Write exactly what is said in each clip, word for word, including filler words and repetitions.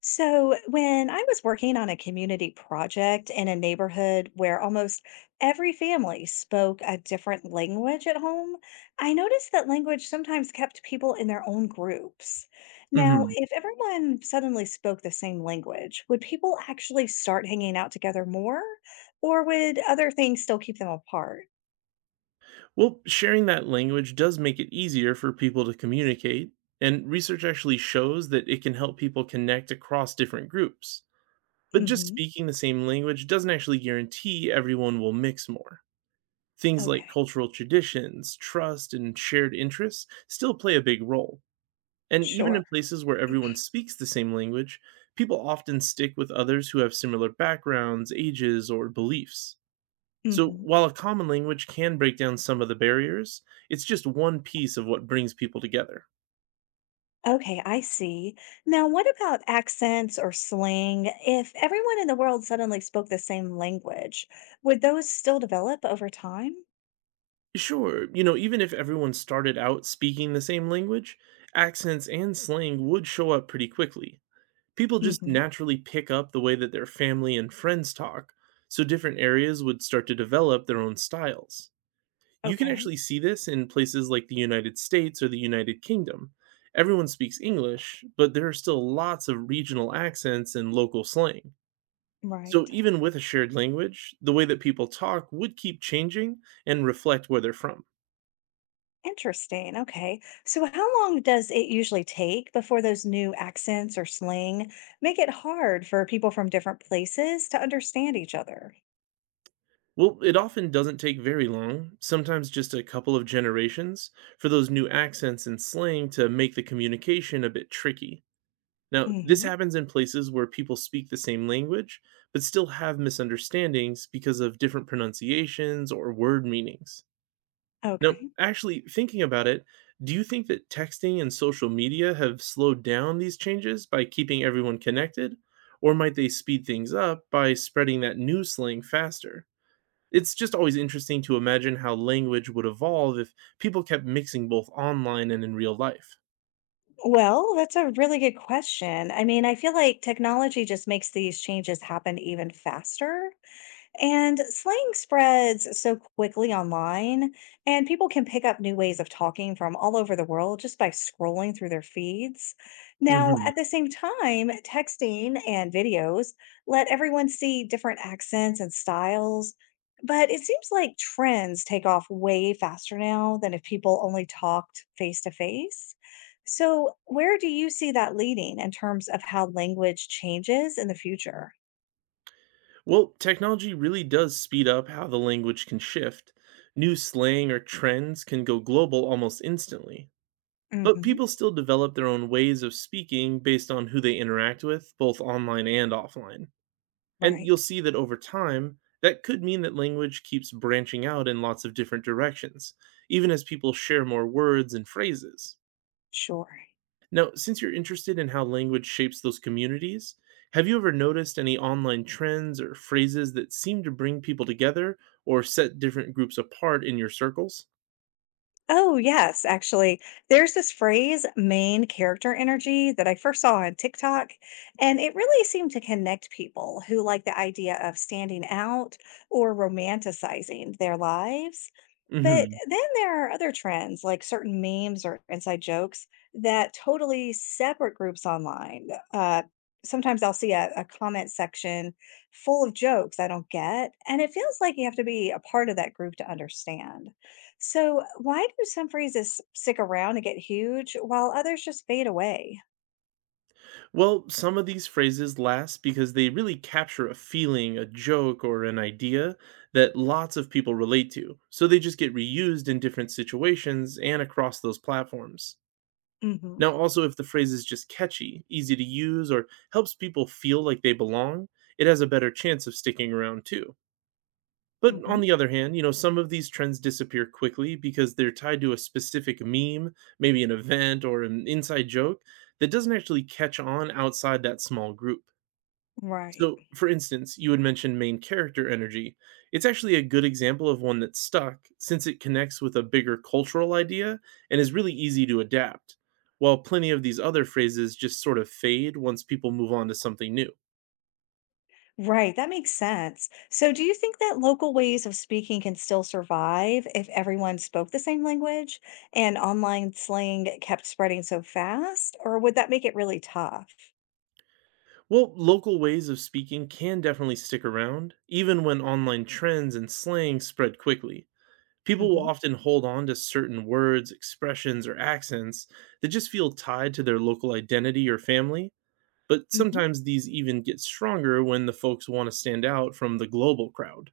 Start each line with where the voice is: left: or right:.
left: So, when I was working on a community project in a neighborhood where almost every family spoke a different language at home, I noticed that language sometimes kept people in their own groups. Now,
right: Mhm.
left: if everyone suddenly spoke the same language, would people actually start hanging out together more, or would other things still keep them apart?
right: Well, sharing that language does make it easier for people to communicate, and research actually shows that it can help people connect across different groups. But just
left: Hmm.
right: speaking the same language doesn't actually guarantee everyone will mix more. Things like
left: Okay,
right: cultural traditions, trust, and shared interests still play a big role. And even
left: sure.
right: in places where everyone speaks the same language, people often stick with others who have similar backgrounds, ages, or beliefs. So,
left: Hmm.
right: while a common language can break down some of the barriers, it's just one piece of what brings people together.
left: Okay, I see. Now, what about accents or slang? If everyone in the world suddenly spoke the same language, would those still develop over time?
right: Sure, you know, even if everyone started out speaking the same language, accents and slang would show up pretty quickly. People just
left: Hmm.
right: naturally pick up the way that their family and friends talk, so different areas would start to develop their own styles. You can
left: Okay,
right: actually see this in places like the United States or the United Kingdom. Everyone speaks English, but there are still lots of regional accents and local slang. So,
left: right.
right: even with a shared language, the way that people talk would keep changing and reflect where they're from.
left: Interesting. Okay. So, how long does it usually take before those new accents or slang make it hard for people from different places to understand each other?
right: Well, it often doesn't take very long, sometimes just a couple of generations, for those new accents and slang to make the communication a bit tricky. Now, this
left: Hmm.
right: happens in places where people speak the same language, but still have misunderstandings because of different pronunciations or word meanings. Now,
left: Okay.
right: actually, thinking about it, do you think that texting and social media have slowed down these changes by keeping everyone connected? Or might they speed things up by spreading that new slang faster? It's just always interesting to imagine how language would evolve if people kept mixing both online and in real life.
left: Well, that's a really good question. I mean, I feel like technology just makes these changes happen even faster. And slang spreads so quickly online, and people can pick up new ways of talking from all over the world just by scrolling through their feeds. Now,
right: Mhm.
left: at the same time, texting and videos let everyone see different accents and styles. But it seems like trends take off way faster now than if people only talked face to face. So, where do you see that leading in terms of how language changes in the future?
right: Well, technology really does speed up how the language can shift. New slang or trends can go global almost instantly, but
left: Hmm.
right: people still develop their own ways of speaking based on who they interact with, both online and offline. And you'll
left: Right.
right: see that over time, that could mean that language keeps branching out in lots of different directions, even as people share more words and phrases.
left: Sure.
right: Now, since you're interested in how language shapes those communities, have you ever noticed any online trends or phrases that seem to bring people together or set different groups apart in your circles?
left: Oh, yes, actually. There's this phrase, main character energy, that I first saw on TikTok, and it really seemed to connect people who like the idea of standing out or romanticizing their lives.
right: Mm
left: But
right: hmm.
left: then there are other trends, like certain memes or inside jokes that totally separate groups online. Uh, sometimes I'll see a, a comment section full of jokes I don't get, and it feels like you have to be a part of that group to understand. So, why do some freezes stick around and get huge while others just fade away?
right: Well, some of these phrases last because they really capture a feeling, a joke, or an idea that lots of people relate to. So they just get reused in different situations and across those platforms.
left: Hmm.
right: Now, also, if the phrase is just catchy, easy to use, or helps people feel like they belong, it has a better chance of sticking around too. But
left: Hmm.
right: on the other hand, you know, some of these trends disappear quickly because they're tied to a specific meme, maybe an event or an inside joke that doesn't actually catch on outside that small group.
left: Right.
right: So, for instance, you had mentioned main character energy. It's actually a good example of one that stuck since it connects with a bigger cultural idea and is really easy to adapt, while plenty of these other phrases just sort of fade once people move on to something new.
left: Right, that makes sense. So, do you think that local ways of speaking can still survive if everyone spoke the same language and online slang kept spreading so fast, or would that make it really tough?
right: Well, local ways of speaking can definitely stick around, even when online trends and slang spread quickly. People will
left: Hmm.
right: often hold on to certain words, expressions, or accents that just feel tied to their local identity or family. But
left: Hmm.
right: sometimes these even get stronger when the folks want to stand out from the global crowd.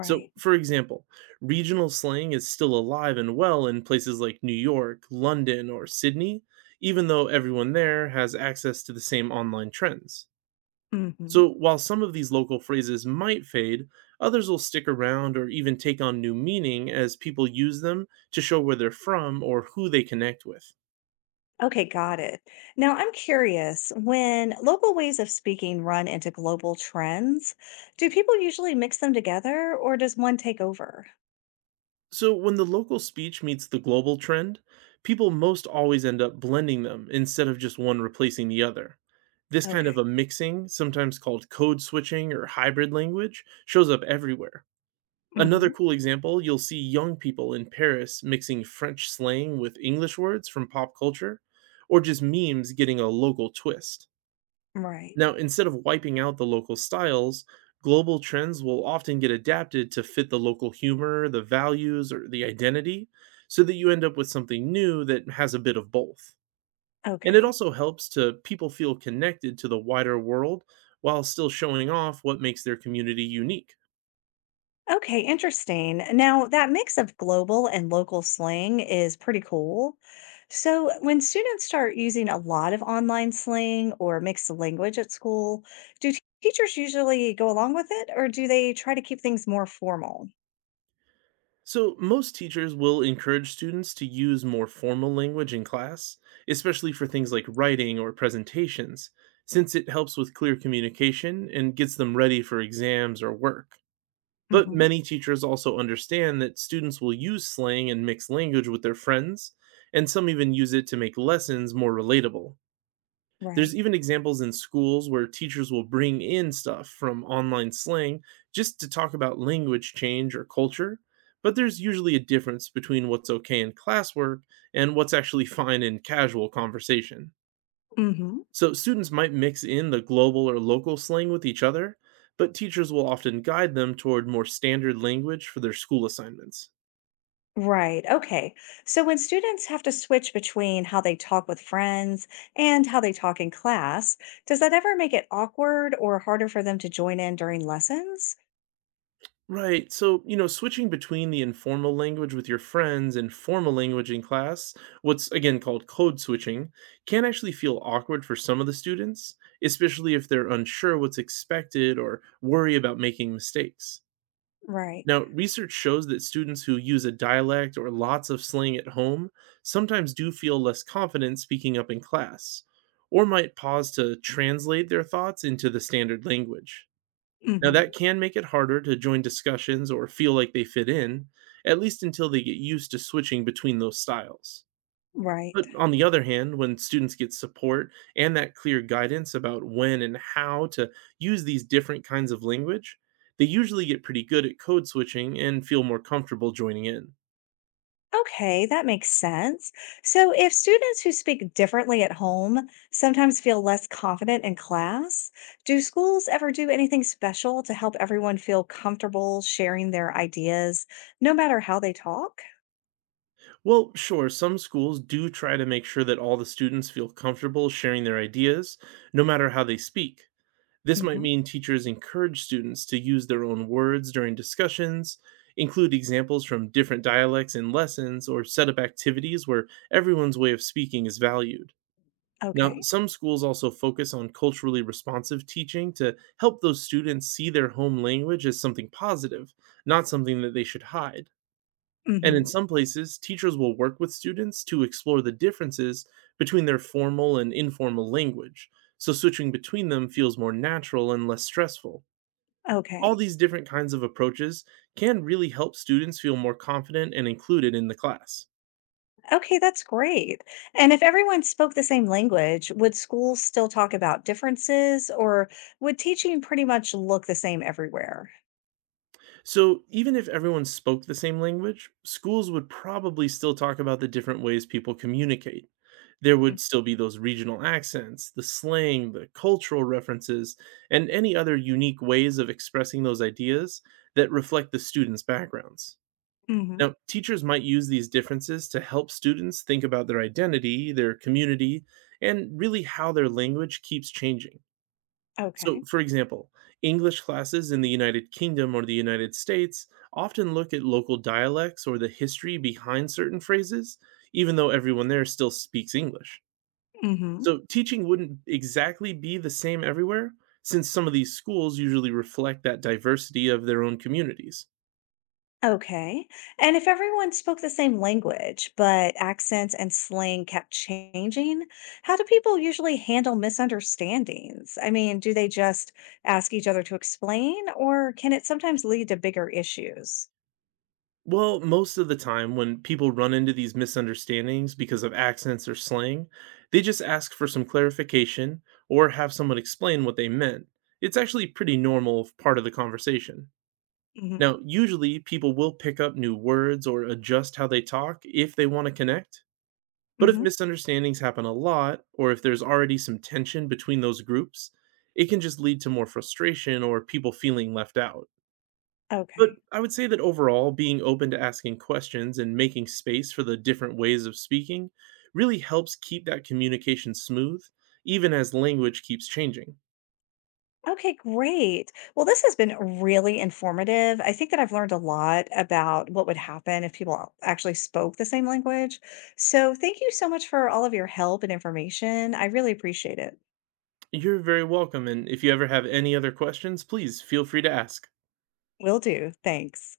right: So, for example, regional slang is still alive and well in places like New York, London, or Sydney, even though everyone there has access to the same online trends.
left: Hmm.
right: So, while some of these local phrases might fade, others will stick around or even take on new meaning as people use them to show where they're from or who they connect with.
left: Okay, got it. Now, I'm curious, when local ways of speaking run into global trends, do people usually mix them together, or does one take over?
right: So, when the local speech meets the global trend, people most always end up blending them instead of just one replacing the other. This kind
left: Okay.
right: of a mixing, sometimes called code switching or hybrid language, shows up everywhere.
left: Hmm.
right: Another cool example, you'll see young people in Paris mixing French slang with English words from pop culture, or just memes getting a local twist.
left: Right.
right: Now, instead of wiping out the local styles, global trends will often get adapted to fit the local humor, the values, or the identity, so that you end up with something new that has a bit of both. And it
left: Okay.
right: also helps to people feel connected to the wider world while still showing off what makes their community unique.
left: Okay, interesting. Now, that mix of global and local slang is pretty cool. So, when students start using a lot of online slang or mixed language at school, do t- teachers usually go along with it or do they try to keep things more formal?
right: So, most teachers will encourage students to use more formal language in class, especially for things like writing or presentations, since it helps with clear communication and gets them ready for exams or work. But
left: Hmm.
right: many teachers also understand that students will use slang and mixed language with their friends, and some even use it to make lessons more relatable. There's
left: Right.
right: even examples in schools where teachers will bring in stuff from online slang just to talk about language change or culture, but there's usually a difference between what's okay in classwork and what's actually fine in casual conversation.
left: Hmm.
right: So students might mix in the global or local slang with each other, but teachers will often guide them toward more standard language for their school assignments.
left: Right. Okay. So, when students have to switch between how they talk with friends and how they talk in class, does that ever make it awkward or harder for them to join in during lessons?
right: Right. So, you know, switching between the informal language with your friends and formal language in class, what's again called code switching, can actually feel awkward for some of the students, especially if they're unsure what's expected or worry about making mistakes.
left: Right.
right: Now, research shows that students who use a dialect or lots of slang at home sometimes do feel less confident speaking up in class, or might pause to translate their thoughts into the standard language. Now,
left: Hmm.
right: that can make it harder to join discussions or feel like they fit in, at least until they get used to switching between those styles.
left: Right.
right: But on the other hand, when students get support and that clear guidance about when and how to use these different kinds of language, they usually get pretty good at code switching and feel more comfortable joining in.
left: Okay, that makes sense. So, if students who speak differently at home sometimes feel less confident in class, do schools ever do anything special to help everyone feel comfortable sharing their ideas, no matter how they talk?
right: Well, sure, some schools do try to make sure that all the students feel comfortable sharing their ideas, no matter how they speak. This might
left: Hmm.
right: mean teachers encourage students to use their own words during discussions, include examples from different dialects in lessons, or set up activities where everyone's way of speaking is valued. Now,
left: Okay.
right: some schools also focus on culturally responsive teaching to help those students see their home language as something positive, not something that they should hide. And in
left: Hmm.
right: some places, teachers will work with students to explore the differences between their formal and informal language, so switching between them feels more natural and less stressful. All
left: Okay.
right: these different kinds of approaches can really help students feel more confident and included in the class.
left: Okay, that's great. And if everyone spoke the same language, would schools still talk about differences or would teaching pretty much look the same everywhere?
right: So, even if everyone spoke the same language, schools would probably still talk about the different ways people communicate. There would still be those regional accents, the slang, the cultural references, and any other unique ways of expressing those ideas that reflect the students' backgrounds.
left: Mm-hmm.
right: Now, teachers might use these differences to help students think about their identity, their community, and really how their language keeps changing. So,
left: Okay.
right: for example, English classes in the United Kingdom or the United States often look at local dialects or the history behind certain phrases, even though everyone there still speaks English.
left: Mm-hmm.
right: So, teaching wouldn't exactly be the same everywhere, since some of these schools usually reflect that diversity of their own communities.
left: Okay. And if everyone spoke the same language, but accents and slang kept changing, how do people usually handle misunderstandings? I mean, do they just ask each other to explain, or can it sometimes lead to bigger issues?
right: Well, most of the time when people run into these misunderstandings because of accents or slang, they just ask for some clarification or have someone explain what they meant. It's actually pretty normal f- part of the conversation.
left: Hmm.
right: Now, usually people will pick up new words or adjust how they talk if they want to connect. But if
left: Hmm.
right: misunderstandings happen a lot, or if there's already some tension between those groups, it can just lead to more frustration or people feeling left out. But
left: Okay.
right: I would say that overall, being open to asking questions and making space for the different ways of speaking really helps keep that communication smooth, even as language keeps changing.
left: Okay, great. Well, this has been really informative. I think that I've learned a lot about what would happen if people actually spoke the same language. So, thank you so much for all of your help and information. I really appreciate it.
right: You're very welcome, and if you ever have any other questions, please feel free to ask.
left: Will do. Thanks.